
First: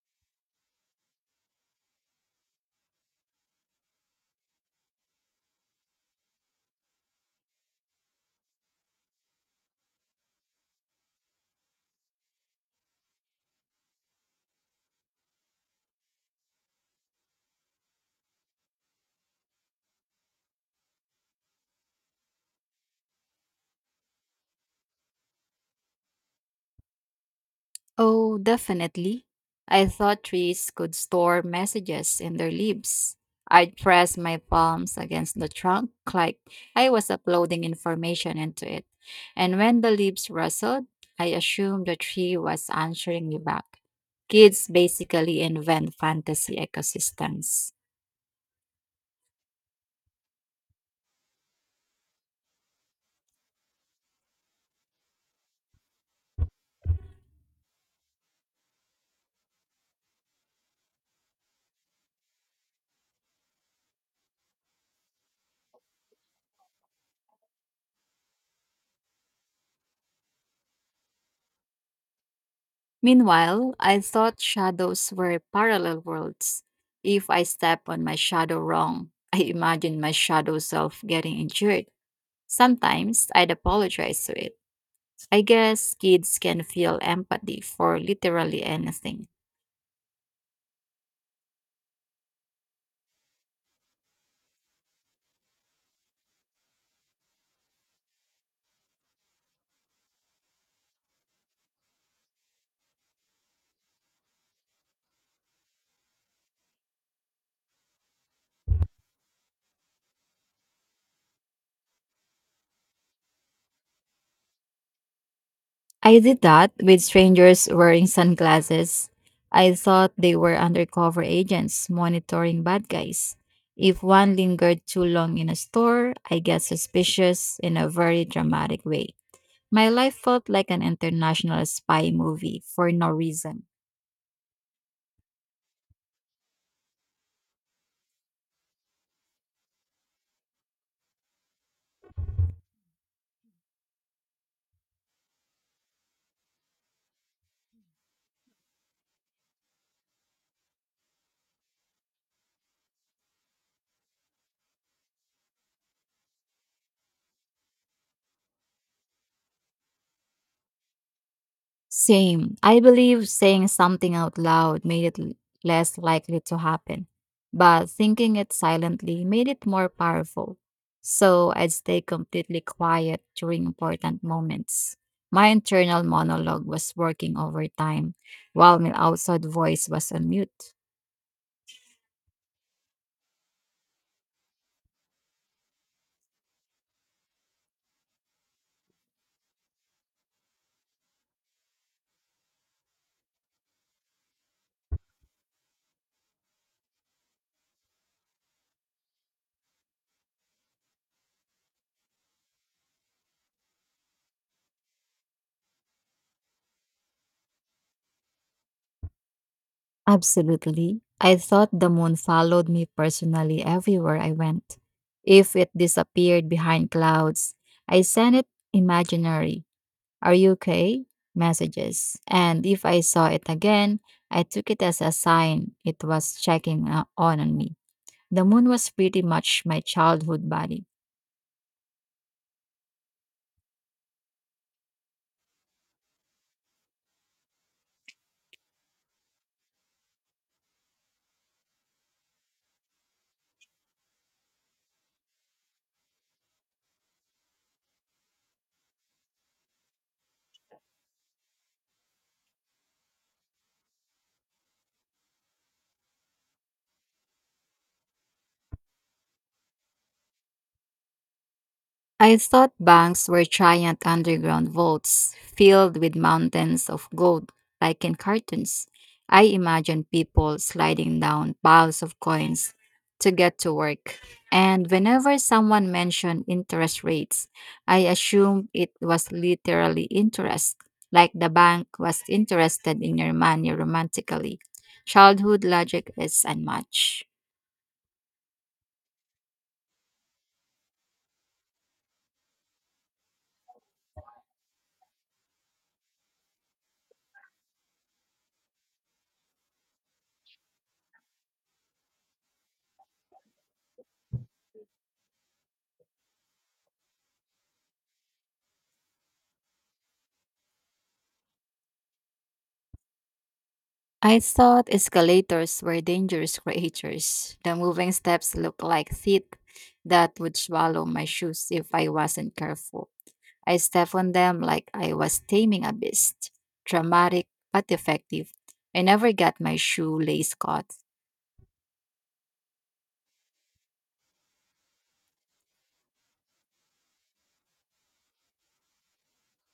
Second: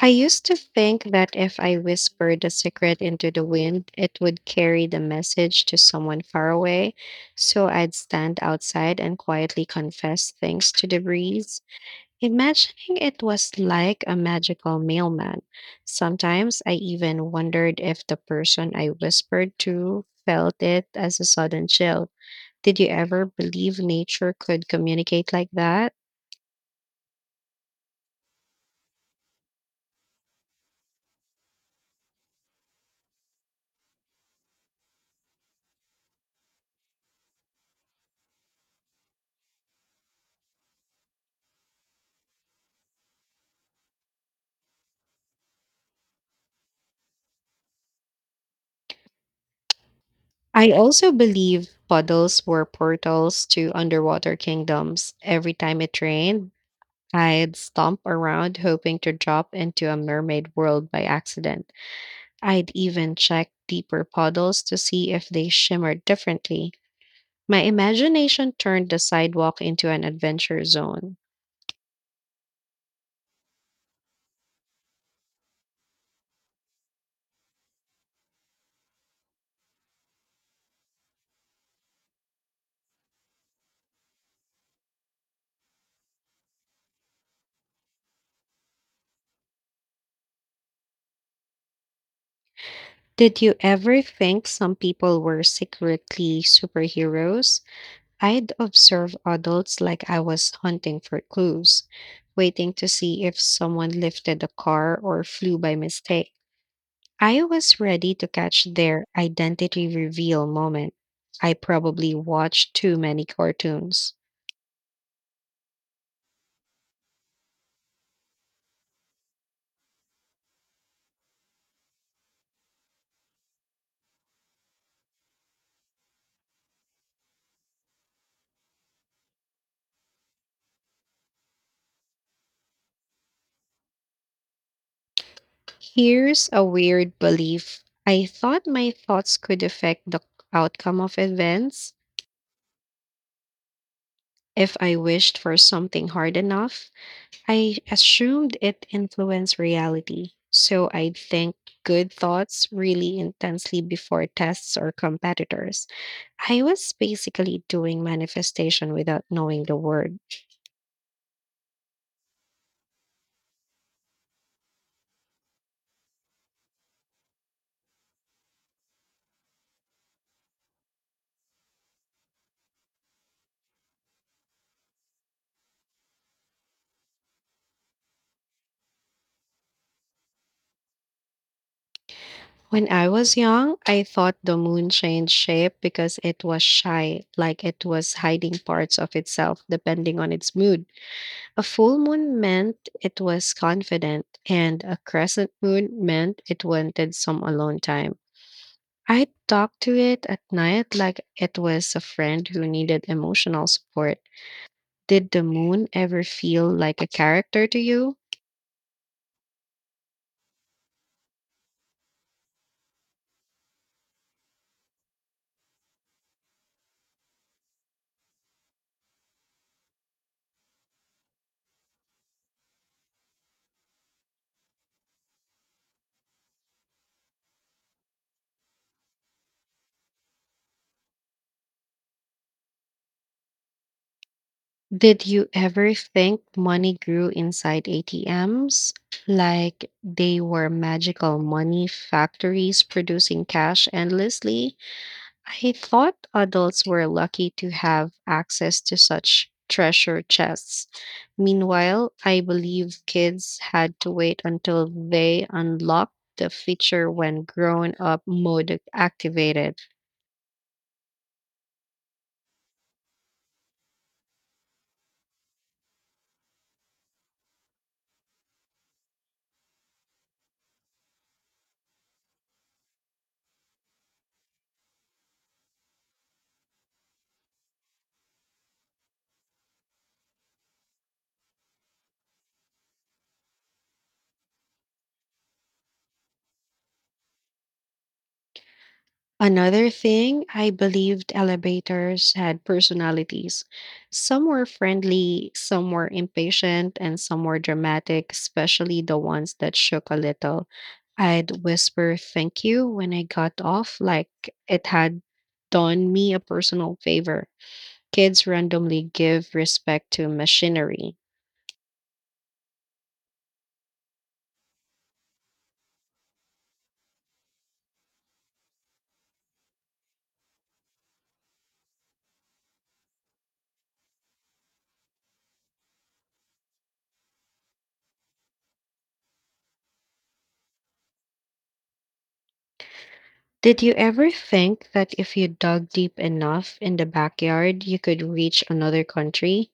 S1: I used to think that if I whispered a secret into the wind, it would carry the message to someone far away. So I'd stand outside and quietly confess things to the breeze. Imagining it was like a magical mailman. Sometimes I even wondered if the person I whispered to felt it as a sudden chill. Did you ever believe nature could communicate like that?
S2: Oh, definitely. I thought trees could store messages in their leaves. I'd press my palms against the trunk like I was uploading information into it. And when the leaves rustled, I assumed the tree was answering me back. Kids basically invent fantasy ecosystems.
S1: I also believe puddles were portals to underwater kingdoms. Every time it rained, I'd stomp around hoping to drop into a mermaid world by accident. I'd even check deeper puddles to see if they shimmered differently. My imagination turned the sidewalk into an adventure zone.
S2: Meanwhile, I thought shadows were parallel worlds. If I step on my shadow wrong, I imagine my shadow self getting injured. Sometimes I'd apologize to it. I guess kids can feel empathy for literally anything.
S1: Did you ever think some people were secretly superheroes? I'd observe adults like I was hunting for clues, waiting to see if someone lifted a car or flew by mistake. I was ready to catch their identity reveal moment. I probably watched too many cartoons.
S2: I did that with strangers wearing sunglasses. I thought they were undercover agents monitoring bad guys. If one lingered too long in a store, I get suspicious in a very dramatic way. My life felt like an international spy movie for no reason.
S1: Here's a weird belief. I thought my thoughts could affect the outcome of events if I wished for something hard enough. I assumed it influenced reality, so I'd think good thoughts really intensely before tests or competitors. I was basically doing manifestation without knowing the word.
S2: Same. I believe saying something out loud made it less likely to happen, but thinking it silently made it more powerful. So I'd stay completely quiet during important moments. My internal monologue was working overtime, while my outside voice was on mute.
S1: When I was young, I thought the moon changed shape because it was shy, like it was hiding parts of itself depending on its mood. A full moon meant it was confident, and a crescent moon meant it wanted some alone time. I talked to it at night like it was a friend who needed emotional support. Did the moon ever feel like a character to you?
S2: Absolutely. I thought the moon followed me personally everywhere I went. If it disappeared behind clouds, I sent it imaginary "Are you okay?" messages. And if I saw it again, I took it as a sign it was checking on me. The moon was pretty much my childhood body.
S1: Did you ever think money grew inside ATMs? Like they were magical money factories producing cash endlessly? I thought adults were lucky to have access to such treasure chests. Meanwhile, I believe kids had to wait until they unlocked the feature when grown up mode activated.
S2: I thought banks were giant underground vaults filled with mountains of gold, like in cartoons. I imagined people sliding down piles of coins to get to work. And whenever someone mentioned interest rates, I assumed it was literally interest, like the bank was interested in your money romantically. Childhood logic is unmatched.
S1: Another thing, I believed elevators had personalities. Some were friendly, some were impatient, and some were dramatic, especially the ones that shook a little. I'd whisper thank you when I got off, like it had done me a personal favor. Kids randomly give respect to machinery.
S2: I thought escalators were dangerous creatures. The moving steps looked like teeth that would swallow my shoes if I wasn't careful. I stepped on them like I was taming a beast. Dramatic but effective. I never got my shoelace caught.
S1: Did you ever think that if you dug deep enough in the backyard, you could reach another country?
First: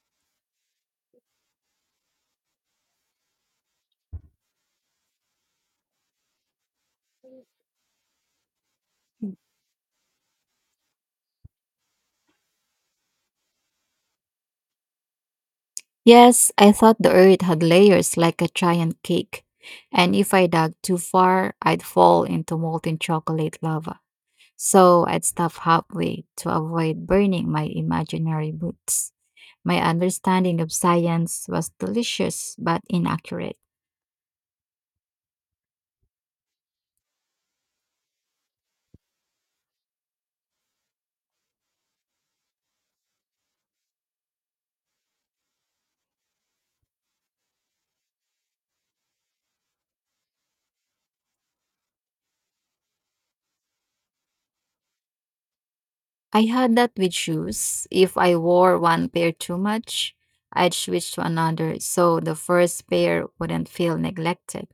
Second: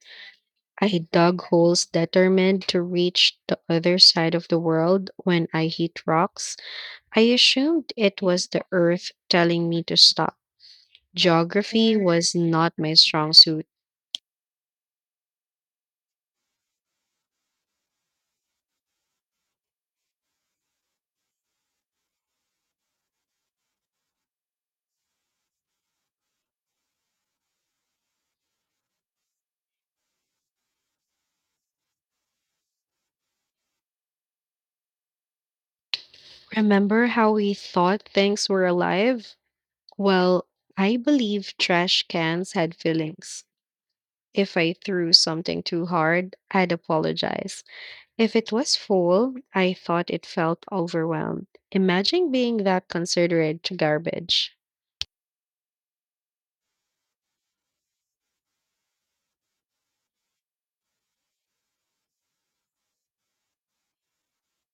S1: I dug holes determined to reach the other side of the world when I hit rocks. I assumed it was the earth telling me to stop. Geography was not my strong suit.
S2: Yes, I thought the earth had layers like a giant cake, and if I dug too far, I'd fall into molten chocolate lava. So I'd stop halfway to avoid burning my imaginary boots. My understanding of science was delicious but inaccurate.
S1: Remember how we thought things were alive? Well, I believe trash cans had feelings. If I threw something too hard, I'd apologize. If it was full, I thought it felt overwhelmed. Imagine being that considerate to garbage.
S2: I had that with shoes. If I wore one pair too much, I'd switch to another so the first pair wouldn't feel neglected.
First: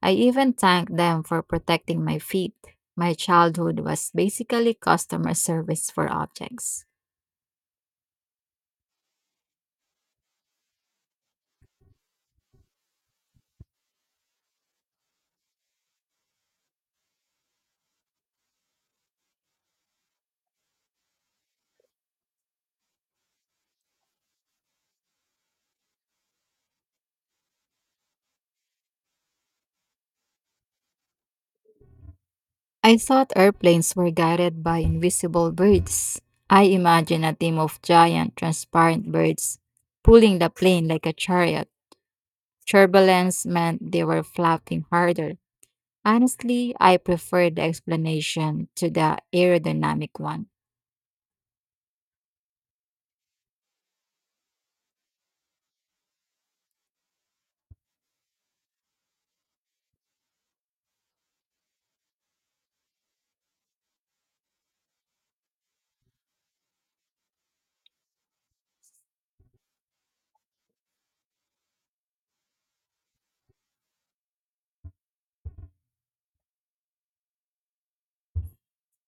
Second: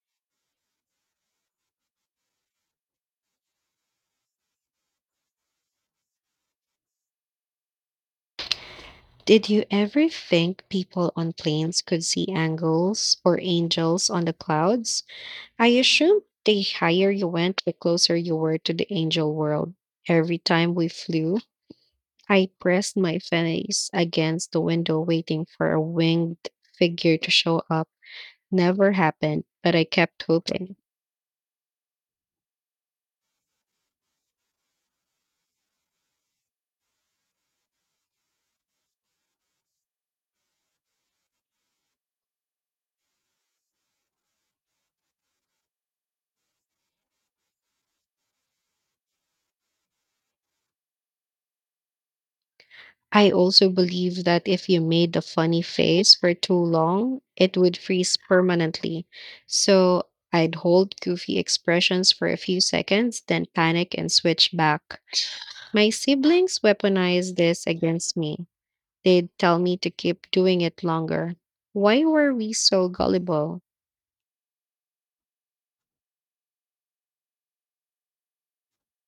S2: I even thanked them for protecting my feet. My childhood was basically customer service for objects.
S1: Did you ever think people on planes could see angels or angels on the clouds? I assume the higher you went, the closer you were to the angel world. Every time we flew, I pressed my face against the window waiting for a winged figure to show up. Never happened, but I kept hoping.
S2: I thought airplanes were guided by invisible birds. I imagined a team of giant, transparent birds pulling the plane like a chariot. Turbulence meant they were flapping harder. Honestly, I prefer the explanation to the aerodynamic one.
S1: I also believe that if you made a funny face for too long, it would freeze permanently. So I'd hold goofy expressions for a few seconds, then panic and switch back. My siblings weaponized this against me. They'd tell me to keep doing it longer. Why were we so gullible?